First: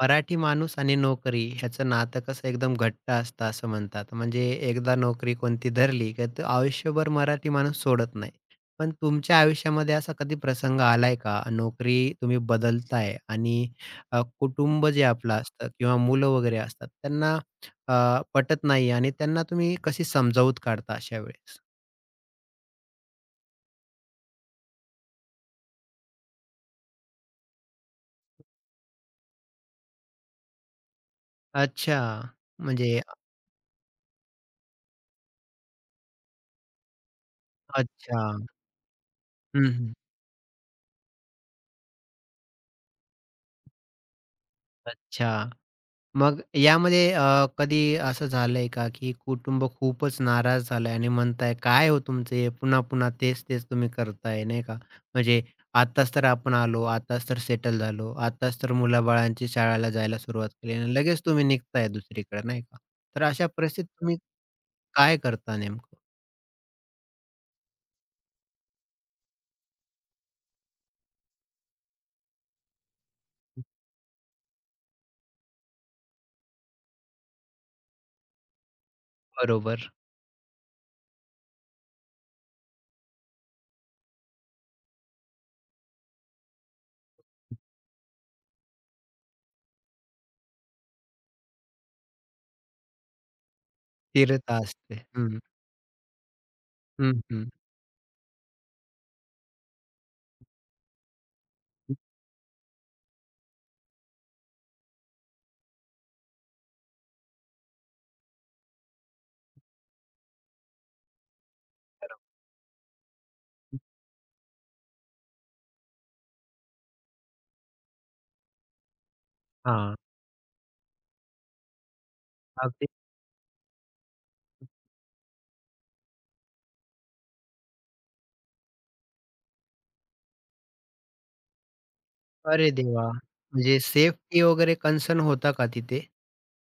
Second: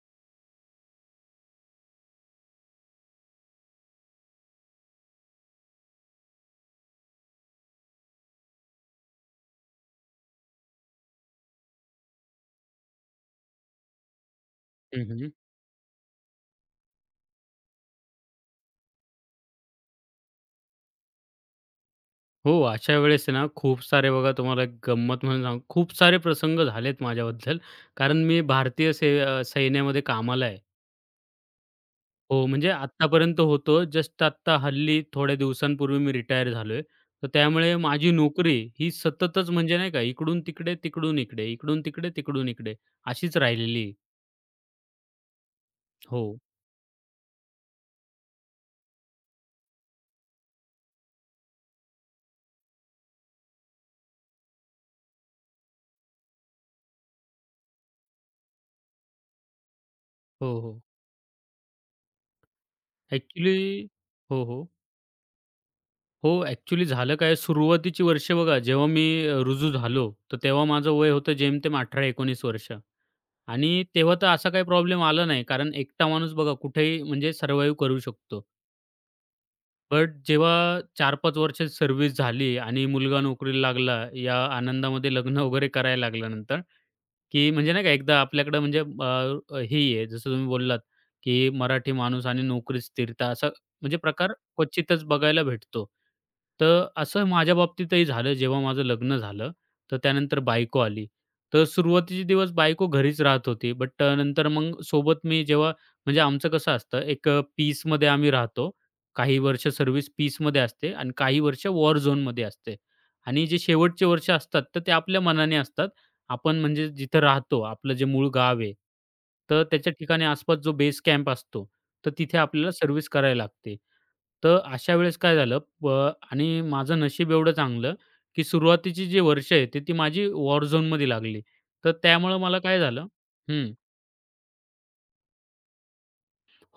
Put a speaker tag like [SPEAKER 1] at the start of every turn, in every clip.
[SPEAKER 1] मराठी माणूस आणि नोकरी ह्याचं नातं कसं एकदम घट्ट असतं असं म्हणतात. म्हणजे एकदा नोकरी कोणती धरली, की तो आयुष्यभर मराठी माणूस सोडत नाही. पण तुमच्या आयुष्यामध्ये असा कधी प्रसंग आलाय का? नोकरी तुम्ही बदलताय आणि कुटुंब जे
[SPEAKER 2] हं, हं.
[SPEAKER 1] आपलं असतं किंवा मुलं वगैरे असतात त्यांना पटत नाही आणि त्यांना तुम्ही कशी समजावूत काढता अशा वेळेस?
[SPEAKER 2] हो, अशा वेळेस आहे ना, खूप सारे बघा तुम्हाला एक गंमत म्हणून सांगू, खूप सारे प्रसंग झालेत माझ्याबद्दल. कारण मी भारतीय से सैन्यामध्ये कामाला आहे.
[SPEAKER 1] अच्छा.
[SPEAKER 2] हो. म्हणजे
[SPEAKER 1] म्हणजे
[SPEAKER 2] आत्तापर्यंत होतो. जस्ट आत्ता हल्ली थोड्या दिवसांपूर्वी मी रिटायर झालोय. तर त्यामुळे माझी
[SPEAKER 1] अच्छा.
[SPEAKER 2] नोकरी ही सततच
[SPEAKER 1] हं,
[SPEAKER 2] म्हणजे नाही
[SPEAKER 1] हं.
[SPEAKER 2] का, इकडून तिकडे, तिकडून इकडे, इकडून तिकडे, तिकडून इकडे अशीच राहिलेली आहे.
[SPEAKER 1] अच्छा.
[SPEAKER 2] हो.
[SPEAKER 1] मग यामध्ये कधी असं झालंय का, की कुटुंब खूपच नाराज झालंय आणि म्हणताय, "काय हो तुमचं हे पुन्हा-पुन्हा तेच-तेच तुम्ही करताय." नाही का? म्हणजे आत्ताच तर आपण आलो, आत्ताच तर सेटल झालो, आत्ताच तर मुलाबाळांची शाळेला जायला
[SPEAKER 2] हो,
[SPEAKER 1] सुरुवात केली
[SPEAKER 2] हो.
[SPEAKER 1] आणि लगेच तुम्ही निघताय दुसरीकडे नाही का? तर अशा
[SPEAKER 2] ॲक्चुअली
[SPEAKER 1] परिस्थितीत तुम्ही
[SPEAKER 2] हो, हो.
[SPEAKER 1] काय करता नेमकं?
[SPEAKER 2] हो, ॲक्चुअली झालं काय, सुरुवातीची वर्ष बघा, जेव्हा मी रुजू झालो, तर तेव्हा माझं वय होतं जेमतेम 18-19 वर्ष आणि तेव्हा तर असा काही प्रॉब्लेम आला नाही. कारण एकटा माणूस बघा कुठेही म्हणजे सर्व्हाईव्ह करू शकतो.
[SPEAKER 1] बरोबर.
[SPEAKER 2] बट जेव्हा 4-5 वर्ष सर्व्हिस झाली आणि मुलगा नोकरीला लागला, या आनंदामध्ये लग्न वगैरे करायला लागल्यानंतर की म्हणजे नाही का एकदा आपल्याकडं म्हणजे हे आहे जसं तुम्ही बोललात, की मराठी माणूस आणि नोकरीत स्थिरता असा म्हणजे प्रकार
[SPEAKER 1] स्थिरता असते.
[SPEAKER 2] क्वचितच
[SPEAKER 1] हं,
[SPEAKER 2] बघायला भेटतो. तर
[SPEAKER 1] हं,
[SPEAKER 2] असं
[SPEAKER 1] हं.
[SPEAKER 2] माझ्या बाबतीतही झालं जेव्हा माझं लग्न झालं, तर त्यानंतर बायको आली. तर सुरुवातीचे दिवस बायको घरीच राहत होती. बट नंतर मग सोबत मी जेव्हा म्हणजे आमचं कसं असतं एक पीसमध्ये आम्ही राहतो. काही वर्ष सर्व्हिस पीसमध्ये असते आणि काही वर्ष वॉर
[SPEAKER 1] बरोबर.
[SPEAKER 2] झोनमध्ये असते आणि जे शेवटचे वर्ष असतात, तर ते आपल्या मनाने असतात. आपण म्हणजे जिथं राहतो, आपलं जे मूळ गाव आहे, तर त्याच्या
[SPEAKER 1] हां.
[SPEAKER 2] ठिकाणी आसपास जो बेस कॅम्प असतो, तर तिथे आपल्याला
[SPEAKER 1] अगदी.
[SPEAKER 2] सर्व्हिस करायला लागते. तर अशा वेळेस काय झालं प आणि माझं नशीब एवढं चांगलं, की सुरुवातीची जी वर्ष आहे, ते ती माझी वॉर झोनमध्ये लागली. तर त्यामुळं मला
[SPEAKER 1] अरे
[SPEAKER 2] काय झालं
[SPEAKER 1] देवा!
[SPEAKER 2] हं.
[SPEAKER 1] म्हणजे सेफ्टी वगैरे कन्सर्न होता का तिथे?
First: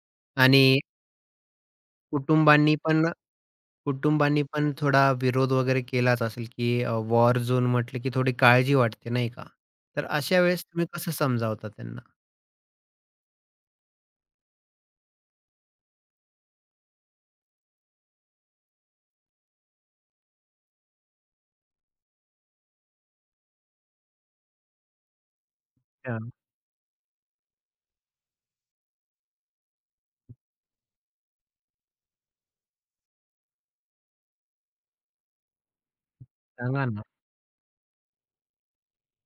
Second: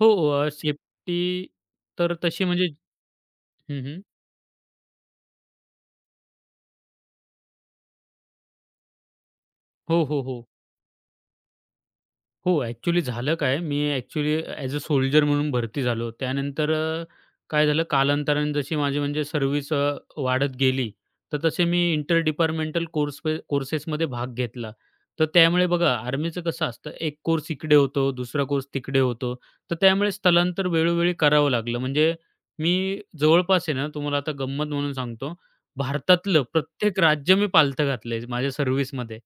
[SPEAKER 2] हो,
[SPEAKER 1] आणि
[SPEAKER 2] सेफ्टी तर तशी म्हणजे
[SPEAKER 1] कुटुंबांनी पण
[SPEAKER 2] हं, हं.
[SPEAKER 1] कुटुंबांनी पण थोडा विरोध वगैरे केलाच असेल, की वॉर झोन म्हटलं, की थोडी काळजी वाटते नाही का?
[SPEAKER 2] हो,
[SPEAKER 1] तर
[SPEAKER 2] हो, हो.
[SPEAKER 1] अशा वेळेस तुम्ही कसं समजावता त्यांना?
[SPEAKER 2] हो, ॲक्चुअली झालं काय, मी ॲक्चुअली ॲज अ सोल्जर म्हणून भरती झालो. त्यानंतर काय झालं कालांतराने जशी माझी म्हणजे सर्व्हिस वाढत गेली, तर तसे मी इंटर डिपार्टमेंटल कोर्सेसमध्ये भाग घेतला. तर त्यामुळे बघा
[SPEAKER 1] अच्छा,
[SPEAKER 2] आर्मीचं कसं असतं, एक कोर्स इकडे होतो, दुसरा कोर्स तिकडे होतो. तर त्यामुळे स्थलांतर वेळोवेळी करावं लागलं. म्हणजे मी जवळपास आहे ना, तुम्हाला आता गंमत म्हणून सांगतो, भारतातलं
[SPEAKER 1] सांगा
[SPEAKER 2] प्रत्येक
[SPEAKER 1] ना.
[SPEAKER 2] राज्य मी पालथं घातलंय माझ्या सर्व्हिसमध्ये.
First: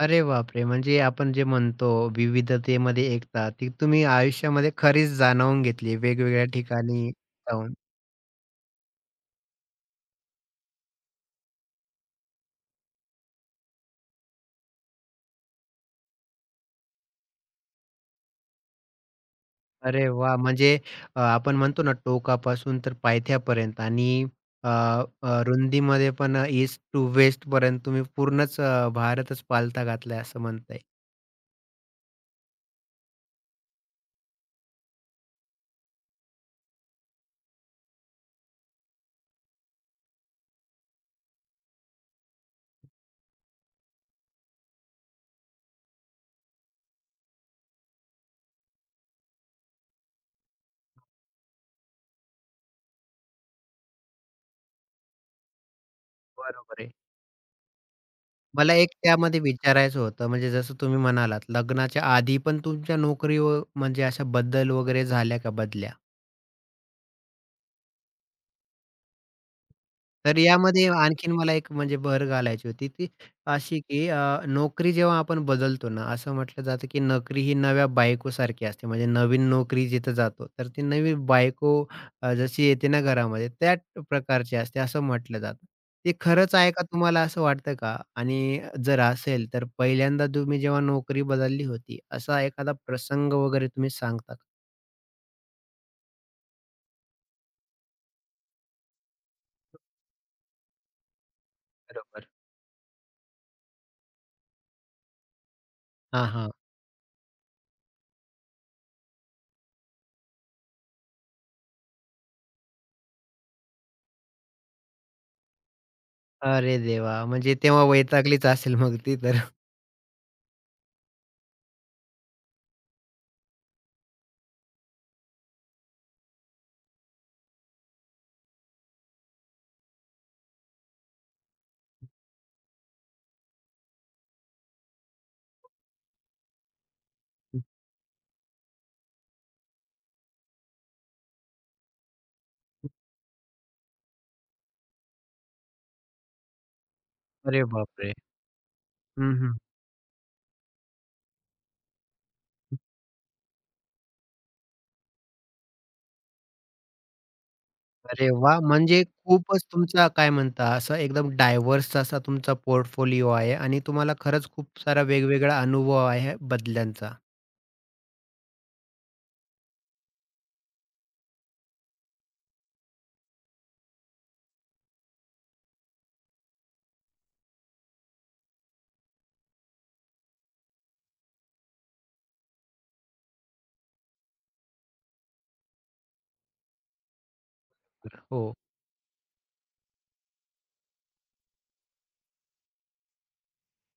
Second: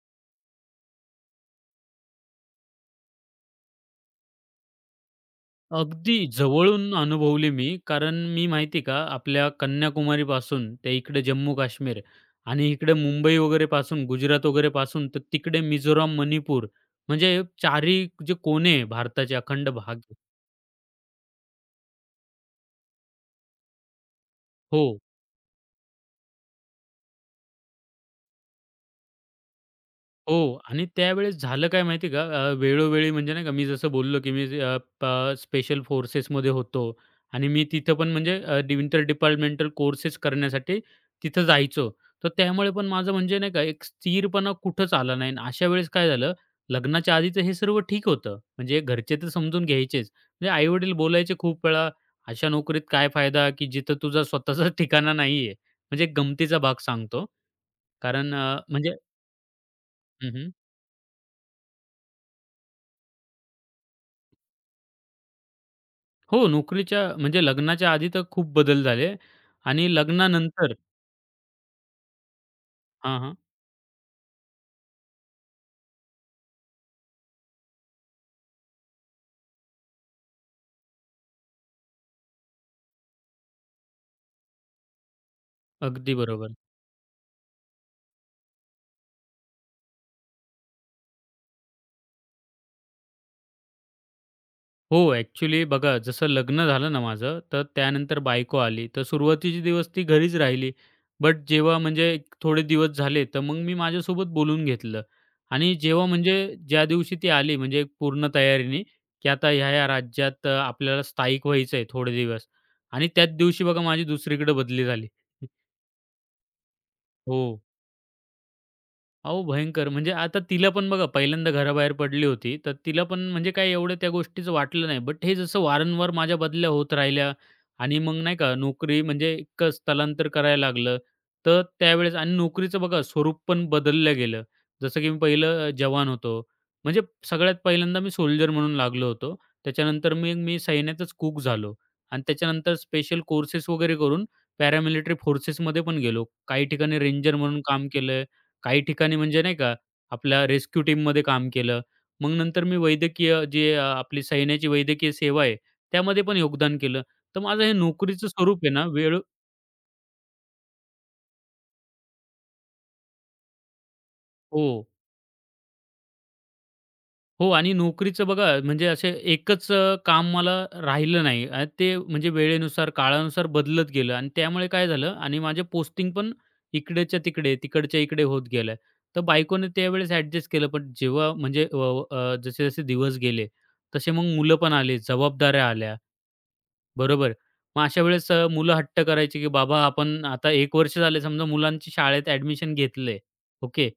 [SPEAKER 1] अरे बापरे! म्हणजे आपण जे म्हणतो विविधतेमध्ये एकता, ती तुम्ही आयुष्यामध्ये खरीच जाणवून घेतली
[SPEAKER 2] अगदी
[SPEAKER 1] वेगवेगळ्या
[SPEAKER 2] जवळून
[SPEAKER 1] ठिकाणी
[SPEAKER 2] अनुभवली मी.
[SPEAKER 1] जाऊन.
[SPEAKER 2] कारण मी माहिती आहे का, आपल्या कन्याकुमारीपासून ते इकडे जम्मू-काश्मीर आणि इकडे मुंबई वगैरे पासून, गुजरात वगैरे पासून तर तिकडे मिझोराम, मणिपूर म्हणजे चारी जे कोने आहे भारताचे अखंड भाग
[SPEAKER 1] अरे वाह! म्हणजे आपण म्हणतो ना टोकापासून तर पायथ्यापर्यंत आणि अ,
[SPEAKER 2] हो.
[SPEAKER 1] अ, रुंदीमध्ये पण ईस्ट टू वेस्टपर्यंत तुम्ही पूर्णच भारतच पालथा घातलाय
[SPEAKER 2] हो
[SPEAKER 1] असं म्हणता येईल.
[SPEAKER 2] आणि त्यावेळेस झालं काय माहिती आहे का? वेळोवेळी म्हणजे नाही का मी जसं बोललो, की मी स्पेशल फोर्सेसमध्ये होतो आणि मी तिथं पण म्हणजे इंटर डिपार्टमेंटल कोर्सेस करण्यासाठी तिथं जायचो. तर त्यामुळे पण माझं म्हणजे नाही का एक स्थिरपणा कुठंच आला नाही आणि अशा वेळेस काय झालं, लग्नाच्या आधीचं हे सर्व ठीक होतं. म्हणजे घरचे तर समजून घ्यायचेच. म्हणजे आई बोलायचे खूप वेळा, "अशा नोकरीत काय फायदा की जिथं तुझा स्वतःचा ठिकाणा नाहीये." म्हणजे एक गमतीचा भाग
[SPEAKER 1] बरोबर आहे.
[SPEAKER 2] सांगतो. कारण
[SPEAKER 1] मला एक
[SPEAKER 2] म्हणजे
[SPEAKER 1] त्यामध्ये विचारायचं होतं,
[SPEAKER 2] हं, हं.
[SPEAKER 1] म्हणजे जसं तुम्ही म्हणालात लग्नाच्या आधी पण तुमच्या नोकरीवर म्हणजे अशा बदल वगैरे झाल्या का बदल्या?
[SPEAKER 2] हो, नोकरीच्या म्हणजे लग्नाच्या आधी तर खूप बदल झाले आणि
[SPEAKER 1] तर
[SPEAKER 2] लग्नानंतर
[SPEAKER 1] यामध्ये आणखीन मला एक म्हणजे भर घालायची होती ती
[SPEAKER 2] हां, हां.
[SPEAKER 1] अशी, की नोकरी जेव्हा आपण बदलतो ना, असं म्हटलं जातं, की नोकरी ही नव्या बायकोसारखी असते. म्हणजे नवीन नोकरी जिथं जातो, तर ती नवी बायको जशी येते ना घरामध्ये, त्या प्रकारची असते असं म्हटलं जातं. ते
[SPEAKER 2] अगदी बरोबर.
[SPEAKER 1] खरंच आहे का तुम्हाला असं वाटतं का? आणि जर असेल, तर पहिल्यांदा तुम्ही जेव्हा नोकरी बदलली होती, असा एखादा प्रसंग वगैरे तुम्ही सांगता का?
[SPEAKER 2] हो, ॲक्चुअली बघा जसं लग्न झालं ना माझं, तर त्यानंतर बायको आली. तर सुरुवातीचे दिवस ती घरीच राहिली. बट जेव्हा म्हणजे एक
[SPEAKER 1] बरोबर.
[SPEAKER 2] थोडे दिवस झाले, तर मग मी माझ्यासोबत बोलून घेतलं आणि जेव्हा
[SPEAKER 1] हां,
[SPEAKER 2] म्हणजे
[SPEAKER 1] हां.
[SPEAKER 2] ज्या दिवशी ती आली म्हणजे एक पूर्ण तयारीने, की आता ह्या-ह्या राज्यात आपल्याला स्थायिक व्हायचं आहे थोडे दिवस आणि त्याच दिवशी बघा माझी दुसरीकडे बदली झाली.
[SPEAKER 1] अरे देवा!
[SPEAKER 2] हो.
[SPEAKER 1] म्हणजे तेव्हा वैतागलीच असेल मग ती तर.
[SPEAKER 2] अहो, भयंकर. म्हणजे आता तिला पण बघा पहिल्यांदा घराबाहेर पडली होती, तर तिला पण म्हणजे काय एवढं त्या गोष्टीचं वाटलं नाही. बट हे जसं वारंवार माझ्या बदल्या होत राहिल्या आणि मग नाही का नोकरी म्हणजे इतकं स्थलांतर करायला लागलं. तर त्यावेळेस आणि नोकरीचं बघा स्वरूप पण बदललं गेलं. जसं की मी पहिलं जवान होतो. म्हणजे सगळ्यात पहिल्यांदा मी सोल्जर म्हणून लागलो होतो. त्याच्यानंतर मी मी सैन्यातच कूक झालो आणि त्याच्यानंतर स्पेशल कोर्सेस वगैरे करून पॅरामिलिटरी फोर्सेसमध्ये पण गेलो. काही ठिकाणी रेंजर म्हणून
[SPEAKER 1] अरे
[SPEAKER 2] काम
[SPEAKER 1] बापरे!
[SPEAKER 2] केलं काही ठिकाणी
[SPEAKER 1] हं,
[SPEAKER 2] म्हणजे
[SPEAKER 1] हं.
[SPEAKER 2] नाही का, आपल्या रेस्क्यू टीममध्ये काम केलं. मग नंतर मी वैद्यकीय जे आपली सैन्याची वैद्यकीय सेवा आहे, त्यामध्ये पण योगदान केलं. तर माझं हे नोकरीचं
[SPEAKER 1] अरे वाह!
[SPEAKER 2] स्वरूप आहे ना,
[SPEAKER 1] म्हणजे
[SPEAKER 2] वेळ
[SPEAKER 1] खूपच तुमचा काय म्हणता असा एकदम डायव्हर्स असा तुमचा पोर्टफोलिओ आहे आणि तुम्हाला खरंच
[SPEAKER 2] हो.
[SPEAKER 1] खूप सारा वेगवेगळा अनुभव आहे बदल्यांचा.
[SPEAKER 2] हो आणि नोकरीचं बघा म्हणजे असे एकच काम मला राहिलं नाही आणि ते म्हणजे वेळेनुसार, काळानुसार बदलत गेलं आणि त्यामुळे काय झालं आणि माझे पोस्टिंग पण इकडेच्या तिकडे, तिकडच्या इकडे होत गेलं. तर बायकोने त्यावेळेस ॲडजस्ट केलं. पण जेव्हा म्हणजे अ, अ, जसे-जसे दिवस गेले, तसे मग मुलं पण आली, जबाबदाऱ्या आल्या, बरोबर? मग अशा वेळेस
[SPEAKER 1] हो.
[SPEAKER 2] मुलं हट्ट करायची की बाबा आपण आता 1 वर्ष झाले समजा मुलांची शाळेत ॲडमिशन घेतलंय, ओके.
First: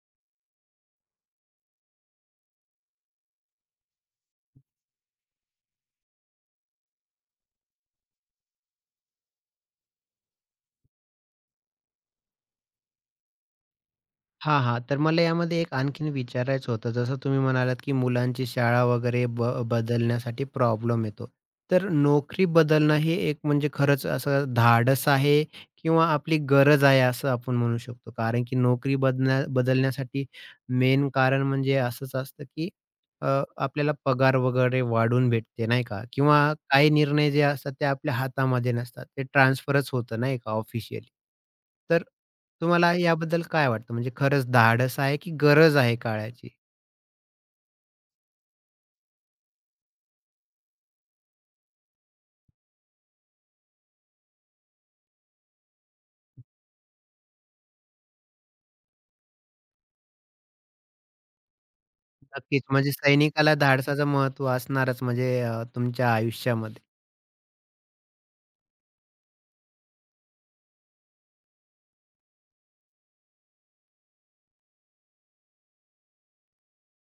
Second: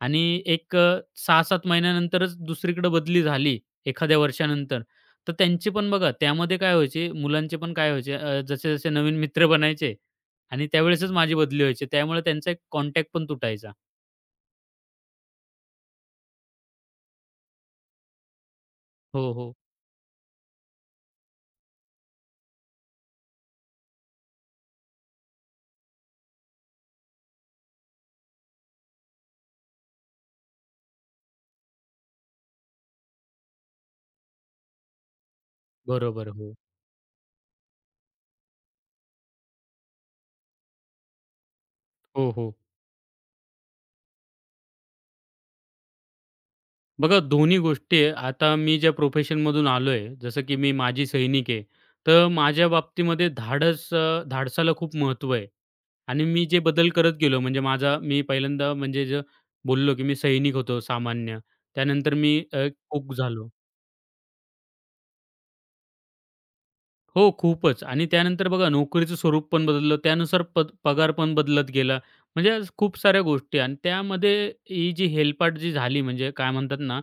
[SPEAKER 2] आणि एक 6-7 महिन्यानंतरच दुसरीकडे बदली झाली, एखाद्या वर्षानंतर. तर त्यांची पण बघा त्यामध्ये काय व्हायचे, मुलांचे पण काय व्हायचे जसे-जसे नवीन मित्र बनायचे आणि त्यावेळेसच माझी बदली व्हायची. त्यामुळे त्यांचा एक कॉन्टॅक्ट पण तुटायचा.
[SPEAKER 1] हां, हां. तर मला यामध्ये एक आणखीन विचारायचं होतं, जसं तुम्ही म्हणालात, की मुलांची शाळा वगैरे
[SPEAKER 2] हो, हो.
[SPEAKER 1] बदलण्यासाठी प्रॉब्लेम येतो. तर नोकरी बदलणं हे एक म्हणजे खरंच असं धाडस आहे किंवा आपली गरज आहे, असं आपण म्हणू शकतो. कारण की नोकरी बदलण्यासाठी मेन कारण म्हणजे असंच असतं, की आपल्याला पगार वगैरे वाढून भेटते नाही का?
[SPEAKER 2] बरोबर.
[SPEAKER 1] किंवा
[SPEAKER 2] हो.
[SPEAKER 1] काही निर्णय जे असतात ते आपल्या हातामध्ये नसतात. ते ट्रान्सफरच होतं नाही का ऑफिशियली. तर
[SPEAKER 2] हो, हो.
[SPEAKER 1] तुम्हाला याबद्दल काय वाटतं? म्हणजे खरंच धाडस आहे की गरज आहे काळाची?
[SPEAKER 2] बघा दोन्ही गोष्टी आहे. आता मी ज्या प्रोफेशनमधून आलोय, जसं की मी माजी सैनिक आहे. तर माझ्या बाबतीमध्ये धाडस धाडसाला खूप महत्त्व आहे आणि मी जे बदल करत गेलो म्हणजे माझा मी पहिल्यांदा म्हणजे जे बोललो, की मी सैनिक होतो सामान्य. त्यानंतर मी
[SPEAKER 1] नक्कीच म्हणजे
[SPEAKER 2] कुक झालो.
[SPEAKER 1] सैनिकाला धाडसाचं महत्त्व असणारच म्हणजे तुमच्या आयुष्यामध्ये.
[SPEAKER 2] हो, खूपच. आणि त्यानंतर बघा नोकरीचं स्वरूप पण बदललं. त्यानुसार पद पगार पण बदलत गेला. म्हणजे आज खूप साऱ्या गोष्टी आणि त्यामध्ये ही जी हेलपाट जी झाली म्हणजे काय म्हणतात ना,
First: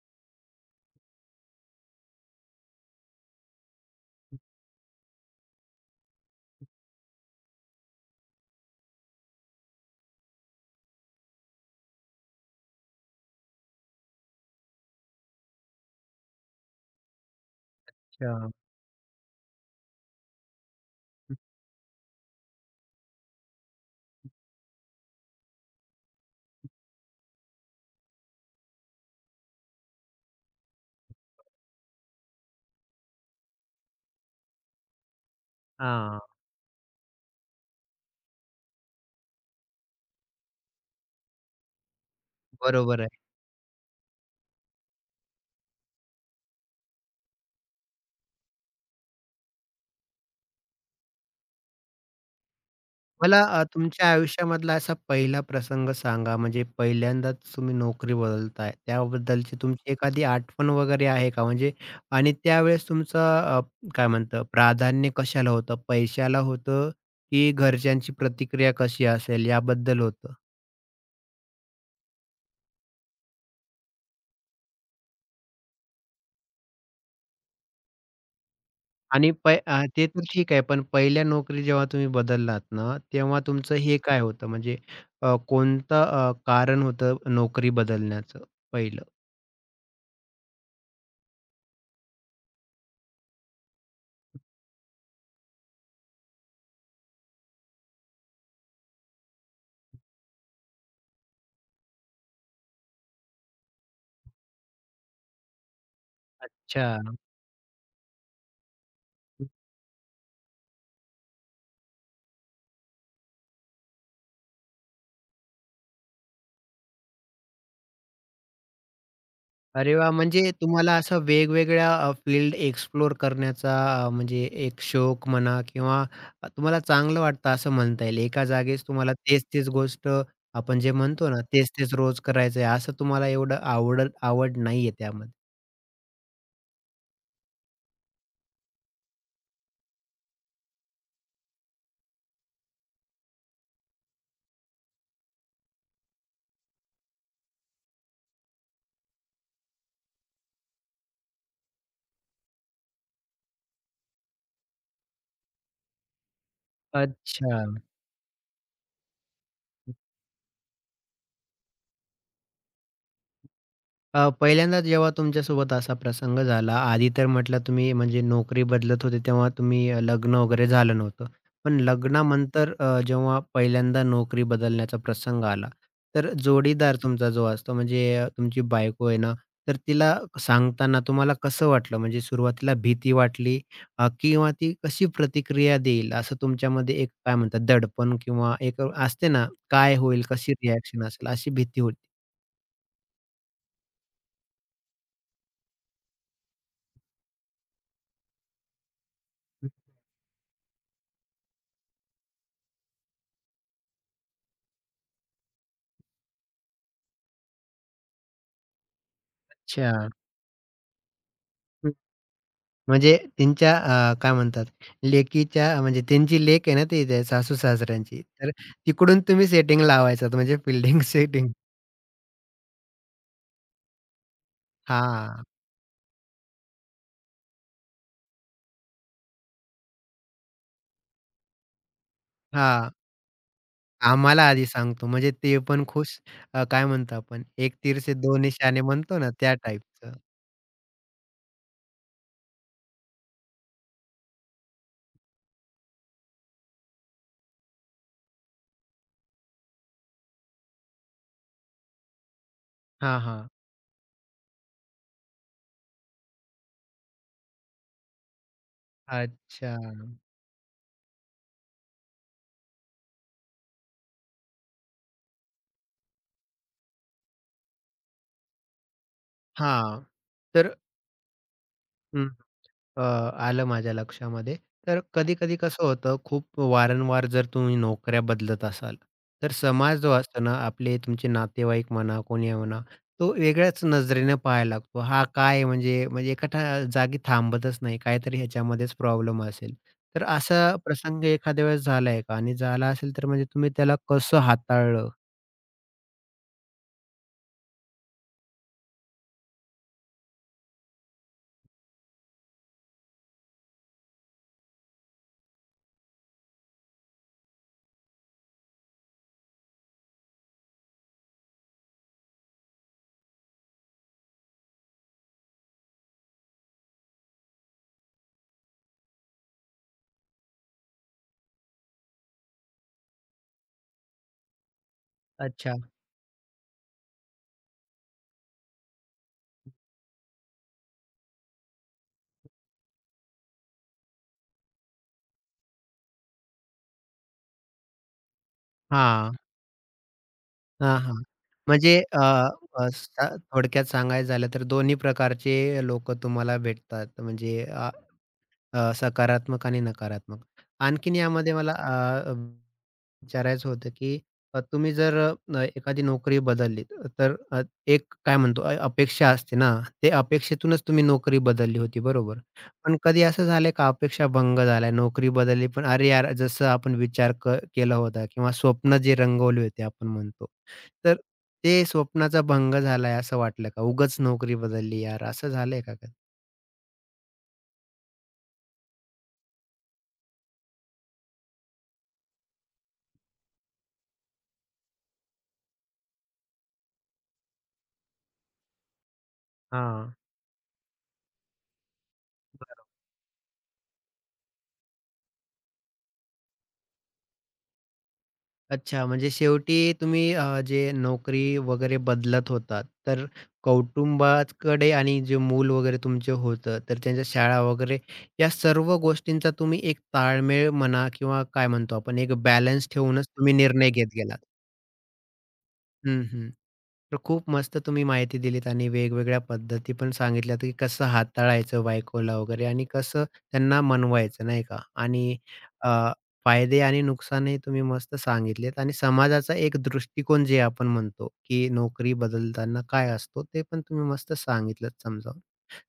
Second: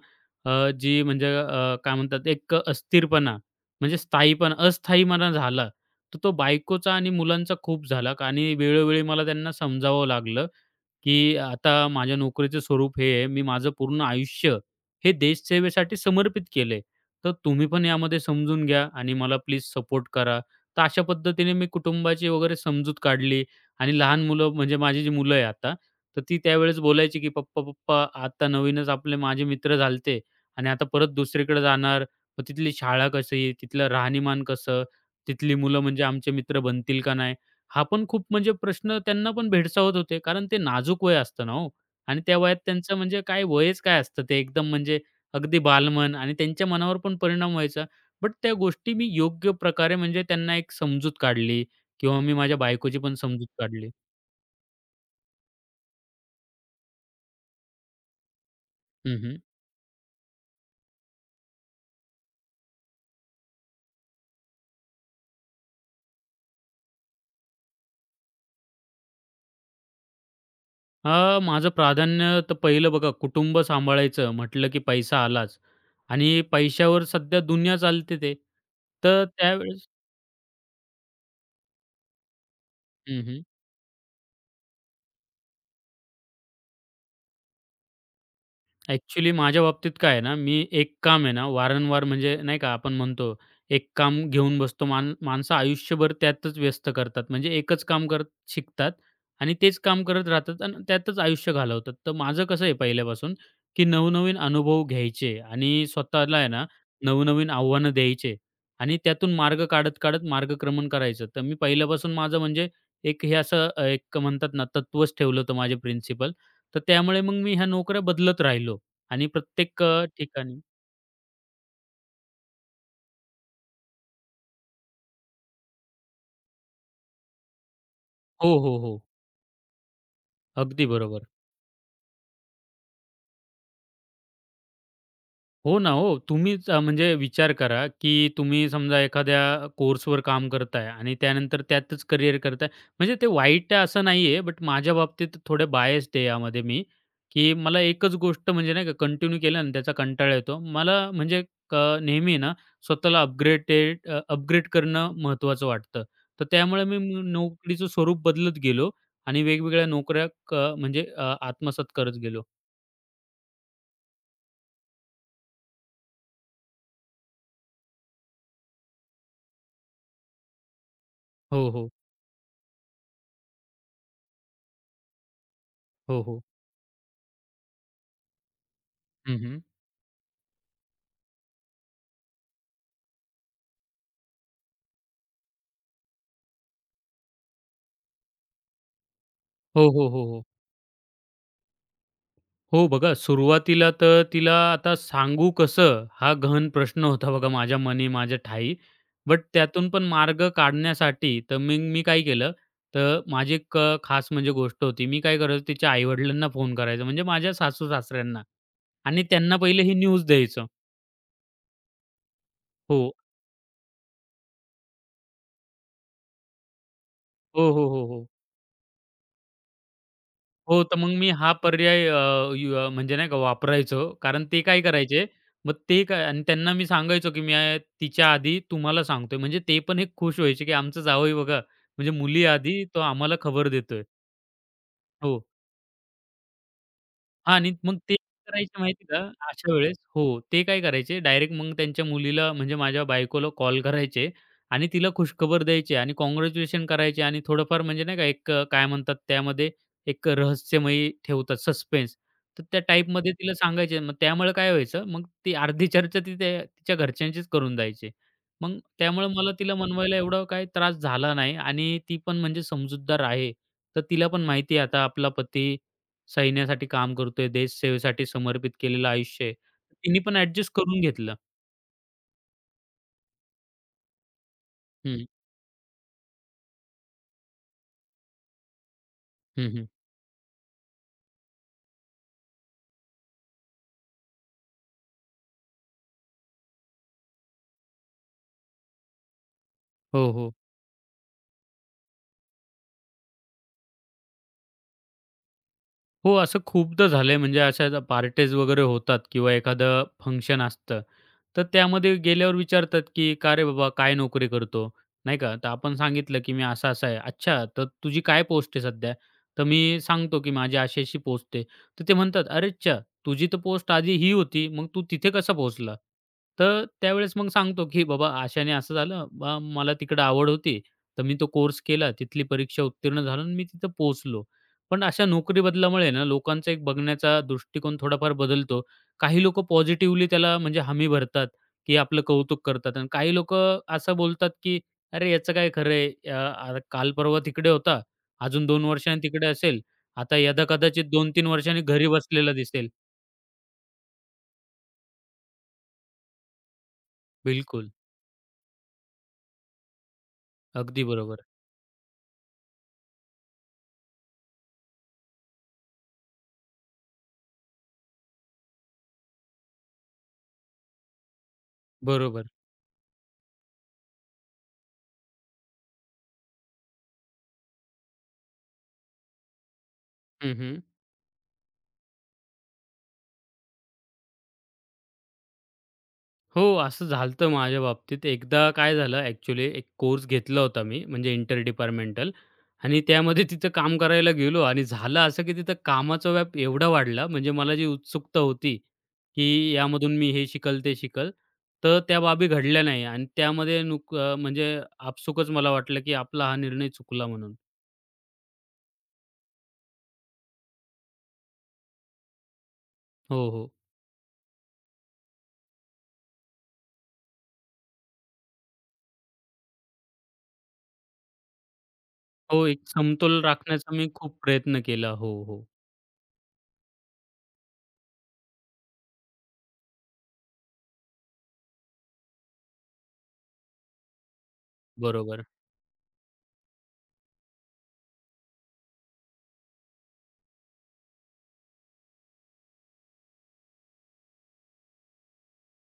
[SPEAKER 2] जी म्हणजे काय म्हणतात एक अस्थिरपणा म्हणजे स्थायीपणा अस्थायीपणा झाला. तर तो बायकोचा आणि मुलांचा खूप झाला आणि वेळोवेळी मला त्यांना समजावं लागलं की आता माझ्या नोकरीचं स्वरूप हे आहे. मी माझं पूर्ण आयुष्य हे देशसेवेसाठी समर्पित केलंय. तर तुम्ही पण यामध्ये
[SPEAKER 1] अच्छा.
[SPEAKER 2] समजून घ्या आणि मला प्लीज सपोर्ट करा. तर अशा पद्धतीने मी कुटुंबाची वगैरे समजूत काढली आणि लहान मुलं म्हणजे माझी जी मुलं आहे आता, तर ती त्यावेळेस बोलायची की "पप्पा, पप्पा आता नवीनच आपले माझे मित्र झालते आणि आता परत दुसरीकडे जाणार. मग तिथली शाळा कशी? तिथलं राहणीमान कसं? तिथली मुलं म्हणजे
[SPEAKER 1] हां,
[SPEAKER 2] आमचे मित्र बनतील का नाही?" हा पण खूप म्हणजे प्रश्न त्यांना पण भेडसावत होते. कारण ते नाजूक वय असतं ना हो आणि त्या वयात त्यांचं
[SPEAKER 1] बरोबर आहे.
[SPEAKER 2] म्हणजे काय वयच काय असतं ते एकदम म्हणजे अगदी बालमन आणि त्यांच्या मनावर पण परिणाम व्हायचा. बट त्या गोष्टी मी योग्य प्रकारे म्हणजे त्यांना एक समजूत काढली किंवा मी माझ्या बायकोची पण
[SPEAKER 1] मला
[SPEAKER 2] समजूत काढली.
[SPEAKER 1] तुमच्या आयुष्यामधला असा पहिला प्रसंग सांगा, म्हणजे पहिल्यांदाच तुम्ही नोकरी बदलताय,
[SPEAKER 2] हं, हं.
[SPEAKER 1] त्याबद्दलची तुमची एखादी आठवण वगैरे आहे का? म्हणजे आणि त्यावेळेस तुमचं अ, काय म्हणतं प्राधान्य कशाला होतं? पैशाला होतं की घरच्यांची प्रतिक्रिया कशी असेल याबद्दल होतं?
[SPEAKER 2] माझं प्राधान्य तर पहिलं बघा कुटुंब सांभाळायचं म्हटलं की पैसा आलाच आणि पैशावर सध्या दुनिया चालते ते. तर
[SPEAKER 1] आणि
[SPEAKER 2] त्यावेळेस
[SPEAKER 1] ते तर ठीक आहे, पण पहिल्या नोकरी जेव्हा तुम्ही बदललात ना, तेव्हा तुमचं हे काय होतं? म्हणजे कोणतं कारण होतं नोकरी बदलण्याचं पहिलं?
[SPEAKER 2] ॲक्चुअली माझ्या बाबतीत काय आहे ना, मी एक काम आहे ना, वारंवार म्हणजे नाही का आपण म्हणतो, एक काम घेऊन बसतो. मान माणसं आयुष्यभर त्यातच व्यस्त करतात. म्हणजे एकच काम करत शिकतात आणि तेच काम करत राहतात आणि त्यातच आयुष्य घालवतात. तर माझं कसं आहे पहिल्यापासून, की नवनवीन अनुभव घ्यायचे आणि स्वतःला आहे ना,
[SPEAKER 1] अच्छा.
[SPEAKER 2] नवनवीन आव्हानं द्यायचे आणि त्यातून मार्ग काढत-काढत मार्गक्रमण करायचं. तर मी पहिल्यापासून माझं म्हणजे एक हे असं एक म्हणतात ना, तत्वच ठेवलं होतं माझे प्रिन्सिपल. तर त्यामुळे मग मी ह्या नोकऱ्या बदलत राहिलो. आणि प्रत्येक
[SPEAKER 1] अरे वाह! म्हणजे
[SPEAKER 2] ठिकाणी
[SPEAKER 1] तुम्हाला असं वेगवेगळ्या फील्ड एक्सप्लोर करण्याचा म्हणजे एक शौक म्हणा किंवा तुम्हाला चांगलं वाटतं असं म्हणता येईल. एका
[SPEAKER 2] हो, हो,
[SPEAKER 1] जागीच
[SPEAKER 2] हो.
[SPEAKER 1] तुम्हाला तेच-तेच गोष्ट आपण
[SPEAKER 2] अगदी
[SPEAKER 1] जे
[SPEAKER 2] बरोबर.
[SPEAKER 1] म्हणतो ना, तेच-तेच रोज करायचं आहे, असं तुम्हाला एवढं आवड आवड नाहीये त्यामध्ये.
[SPEAKER 2] हो ना, हो. तुम्हीच म्हणजे विचार करा, की तुम्ही समजा एखाद्या कोर्सवर काम करताय आणि त्यानंतर त्यातच करिअर करताय. म्हणजे ते वाईट आहे असं नाहीये, बट माझ्या बाबतीत थोडे बायस आहे यामध्ये मी, की मला एकच गोष्ट म्हणजे नाही का कंटिन्यू केलं आणि त्याचा कंटाळा येतो. मला म्हणजे क नेहमी ना स्वतःला अपग्रेड करणं महत्त्वाचं वाटतं. तर त्यामुळे मी म
[SPEAKER 1] अच्छा.
[SPEAKER 2] नोकरीचं स्वरूप बदलत गेलो आणि वेगवेगळ्या नोकऱ्या क म्हणजे आत्मसात करत गेलो.
[SPEAKER 1] पहिल्यांदा जेव्हा तुमच्यासोबत असा प्रसंग झाला, आधी तर म्हटलं तुम्ही म्हणजे नोकरी बदलत होते, तेव्हा तुम्ही लग्न वगैरे झालं नव्हतं.
[SPEAKER 2] हो,
[SPEAKER 1] पण
[SPEAKER 2] हो.
[SPEAKER 1] लग्नानंतर जेव्हा पहिल्यांदा नोकरी बदलण्याचा प्रसंग आला,
[SPEAKER 2] हो,
[SPEAKER 1] तर
[SPEAKER 2] हो.
[SPEAKER 1] जोडीदार तुमचा जो असतो म्हणजे तुमची बायको आहे ना,
[SPEAKER 2] हं, हं.
[SPEAKER 1] तर तिला सांगताना तुम्हाला कसं वाटलं? म्हणजे सुरुवातीला भीती वाटली किंवा ती कशी प्रतिक्रिया देईल? असं तुमच्यामध्ये एक काय म्हणतात दडपण किंवा एक असते ना,
[SPEAKER 2] हो,
[SPEAKER 1] काय
[SPEAKER 2] हो,
[SPEAKER 1] होईल,
[SPEAKER 2] हो, हो.
[SPEAKER 1] कशी रिएक्शन असेल, अशी भीती होती?
[SPEAKER 2] हो बघा, सुरुवातीला तर तिला आता सांगू कसं? हा गहन प्रश्न होता बघा माझ्या मनी, माझ्या ठाई बट त्यातून पण मार्ग काढण्यासाठी तर मग मी काय केलं, तर माझी एक खास म्हणजे गोष्ट होती. मी काय करायचो तिच्या आई-वडिलांना फोन करायचो, म्हणजे माझ्या सासू-सासऱ्यांना आणि त्यांना पहिले
[SPEAKER 1] अच्छा.
[SPEAKER 2] ही न्यूज द्यायचं. हो.
[SPEAKER 1] म्हणजे त्यांच्या काय म्हणतात लेकीच्या म्हणजे त्यांची लेक आहे ना ती ते
[SPEAKER 2] हो, हो, हो,
[SPEAKER 1] सासू-सासऱ्यांची.
[SPEAKER 2] हो.
[SPEAKER 1] तर तिकडून तुम्ही सेटिंग लावायचात म्हणजे
[SPEAKER 2] हो, तर
[SPEAKER 1] फिल्डिंग
[SPEAKER 2] मग मी
[SPEAKER 1] सेटिंग.
[SPEAKER 2] हा पर्याय म्हणजे नाही का वापरायचो. कारण ते काय करायचे,
[SPEAKER 1] हां,
[SPEAKER 2] मग ते काय आणि त्यांना मी सांगायचो, की मी तिच्या आधी तुम्हाला सांगतोय. म्हणजे ते पण एक खुश व्हायचे, की आमचं जावई बघा, म्हणजे मुली आधी
[SPEAKER 1] हां.
[SPEAKER 2] तो आम्हाला खबर देतोय.
[SPEAKER 1] आम्हाला आधी सांगतो म्हणजे
[SPEAKER 2] हो.
[SPEAKER 1] ते पण खुश काय म्हणतो आपण
[SPEAKER 2] हां आणि
[SPEAKER 1] एक
[SPEAKER 2] मग
[SPEAKER 1] तीर
[SPEAKER 2] ते
[SPEAKER 1] से दो
[SPEAKER 2] काय करायचे
[SPEAKER 1] निशाने
[SPEAKER 2] माहिती का
[SPEAKER 1] म्हणतो ना त्या
[SPEAKER 2] अशा वेळेस
[SPEAKER 1] टाइपचं.
[SPEAKER 2] हो, ते काय करायचे डायरेक्ट मग त्यांच्या मुलीला म्हणजे माझ्या बायकोला कॉल करायचे आणि तिला खुशखबर द्यायचे आणि काँग्रॅच्युलेशन करायचे आणि थोडंफार म्हणजे नाही का एक काय म्हणतात त्यामध्ये एक रहस्यमयी ठेवतात सस्पेन्स. तर त्या
[SPEAKER 1] हां,
[SPEAKER 2] टाईपमध्ये
[SPEAKER 1] हां.
[SPEAKER 2] तिला सांगायचे. मग त्यामुळे काय व्हायचं, मग ती अर्धी चर्चा ती त्या तिच्या घरच्यांचीच करून जायची. मग त्यामुळे मला तिला
[SPEAKER 1] अच्छा.
[SPEAKER 2] मनवायला एवढा काही त्रास झाला नाही आणि ती पण म्हणजे समजूतदार आहे. तर तिला पण माहिती आहे आता आपला पती सैन्यासाठी काम करतोय, देशसेवेसाठी समर्पित केलेलं आयुष्य आहे.
[SPEAKER 1] हां.
[SPEAKER 2] तिने पण ॲडजस्ट
[SPEAKER 1] तर
[SPEAKER 2] करून घेतलं.
[SPEAKER 1] हं. अ, आलं माझ्या लक्षामध्ये. तर
[SPEAKER 2] हं,
[SPEAKER 1] कधी-कधी कसं होतं, खूप वारंवार जर तुम्ही नोकऱ्या बदलत असाल, तर
[SPEAKER 2] हं, हं.
[SPEAKER 1] समाज जो असतो ना, आपले तुमचे नातेवाईक म्हणा, कोणी म्हणा, तो वेगळ्याच नजरेने पाहायला लागतो. हा काय आहे म्हणजे म्हणजे एका जागी थांबतच नाही, काहीतरी ह्याच्यामध्येच प्रॉब्लेम असेल. तर
[SPEAKER 2] हो, हो.
[SPEAKER 1] असा प्रसंग एखाद्या वेळेस झालाय का? आणि झाला असेल तर म्हणजे तुम्ही त्याला कसं हाताळलं?
[SPEAKER 2] हो, असं खूपदा झालंय म्हणजे अशा ज्या पार्टीज वगैरे होतात किंवा एखादं फंक्शन असतं. तर त्यामध्ये गेल्यावर विचारतात, की "का रे बाबा, काय नोकरी करतो?" नाही का. तर आपण सांगितलं, की "मी असा-असा आहे." "अच्छा, तर तुझी काय पोस्ट आहे सध्या?" तर मी सांगतो, की "माझी अशी-अशी पोस्ट आहे." तर ते म्हणतात, "अरेच्चा! तुझी तर पोस्ट आधी ही होती, मग तू तिथे कसा पोहोचला?" तर त्यावेळेस मग सांगतो, की "बाबा, अशाने असं झालं. बा मला तिकडं आवड होती, तर मी तो कोर्स केला, तिथली परीक्षा उत्तीर्ण झालो आणि मी तिथं पोहोचलो." पण अशा नोकरी
[SPEAKER 1] अच्छा.
[SPEAKER 2] बदलामुळे ना, लोकांचा एक बघण्याचा दृष्टिकोन थोडाफार बदलतो. काही लोकं पॉझिटिव्हली त्याला म्हणजे हमी भरतात, की आपलं कौतुक करतात आणि काही लोकं असं बोलतात की "अरे, याचं काय खरं अ, अ, काल परवा तिकडे होता, अजून 2 वर्षांनी
[SPEAKER 1] हा
[SPEAKER 2] तिकडे असेल, आता यदा
[SPEAKER 1] हां,
[SPEAKER 2] यदाकदाचित
[SPEAKER 1] हां.
[SPEAKER 2] 2-3 वर्षांनी
[SPEAKER 1] म्हणजे
[SPEAKER 2] घरी
[SPEAKER 1] अ,
[SPEAKER 2] बसलेला दिसेल."
[SPEAKER 1] अ, सा थोडक्यात सांगायचं झालं तर दोन्ही प्रकारचे लोकं तुम्हाला भेटतात. म्हणजे अ,
[SPEAKER 2] बिलकुल.
[SPEAKER 1] अ, सकारात्मक आणि नकारात्मक.
[SPEAKER 2] अगदी
[SPEAKER 1] आणखीन
[SPEAKER 2] बरोबर.
[SPEAKER 1] यामध्ये मला विचारायचं होतं की तुम्ही जर एखादी नोकरी बदललीत तर एक काय म्हणतो अपेक्षा असते ना, ते अपेक्षेतूनच तुम्ही नोकरी बदलली होती बरोबर.
[SPEAKER 2] बरोबर.
[SPEAKER 1] पण कधी असं झालंय का अपेक्षा भंग झालाय, नोकरी बदलली पण अरे यार जसं आपण विचार क केला होता किंवा स्वप्न जे रंगवले होते आपण म्हणतो.
[SPEAKER 2] हं, हं.
[SPEAKER 1] तर ते स्वप्नाचा भंग झालाय असं वाटलं का? उगाच नोकरी बदलली यार असं झालंय का कधी?
[SPEAKER 2] हो, असं झालतं माझ्या बाबतीत. एकदा काय झालं ॲक्चुअली एक कोर्स घेतला होता मी म्हणजे इंटर डिपार्टमेंटल आणि त्यामध्ये तिथं काम करायला गेलो आणि झालं असं, की तिथं कामाचा व्याप एवढा वाढला म्हणजे मला जी उत्सुकता होती, की
[SPEAKER 1] हां.
[SPEAKER 2] यामधून मी हे शिकल, ते शिकल, तर त्या बाबी घडल्या नाही आणि त्यामध्ये नुक म्हणजे आपसुकच मला वाटलं, की आपला हा निर्णय चुकला म्हणून.
[SPEAKER 1] अच्छा, म्हणजे शेवटी तुम्ही जे नोकरी वगैरे बदलत होतात, तर
[SPEAKER 2] हो, हो.
[SPEAKER 1] कौटुंबाकडे आणि जे मूल वगैरे तुमचे होतं, तर त्यांच्या शाळा वगैरे या सर्व गोष्टींचा तुम्ही एक ताळमेळ म्हणा किंवा काय म्हणतो आपण एक
[SPEAKER 2] हो, एक
[SPEAKER 1] बॅलन्स ठेवूनच
[SPEAKER 2] समतोल
[SPEAKER 1] तुम्ही निर्णय
[SPEAKER 2] राखण्याचा
[SPEAKER 1] घेत
[SPEAKER 2] मी खूप
[SPEAKER 1] गेलात.
[SPEAKER 2] प्रयत्न केला. हो, हो.
[SPEAKER 1] हं, हं. तर खूप मस्त तुम्ही माहिती दिलीत आणि वेगवेगळ्या पद्धती पण सांगितल्यात, की कसं हाताळायचं बायकोला वगैरे आणि कसं त्यांना मनवायचं नाही का? आणि
[SPEAKER 2] बरोबर.
[SPEAKER 1] अ, फायदे आणि नुकसानही तुम्ही मस्त सांगितलेत आणि समाजाचा एक दृष्टिकोन जे आपण म्हणतो, की नोकरी बदलताना काय असतो, ते पण तुम्ही मस्त सांगितलत समजावून.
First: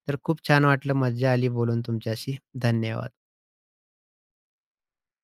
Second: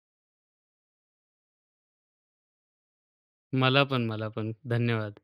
[SPEAKER 1] तर खूप छान वाटलं, मज्जा आली बोलून तुमच्याशी. धन्यवाद.
[SPEAKER 2] मला पण, मला पण. धन्यवाद.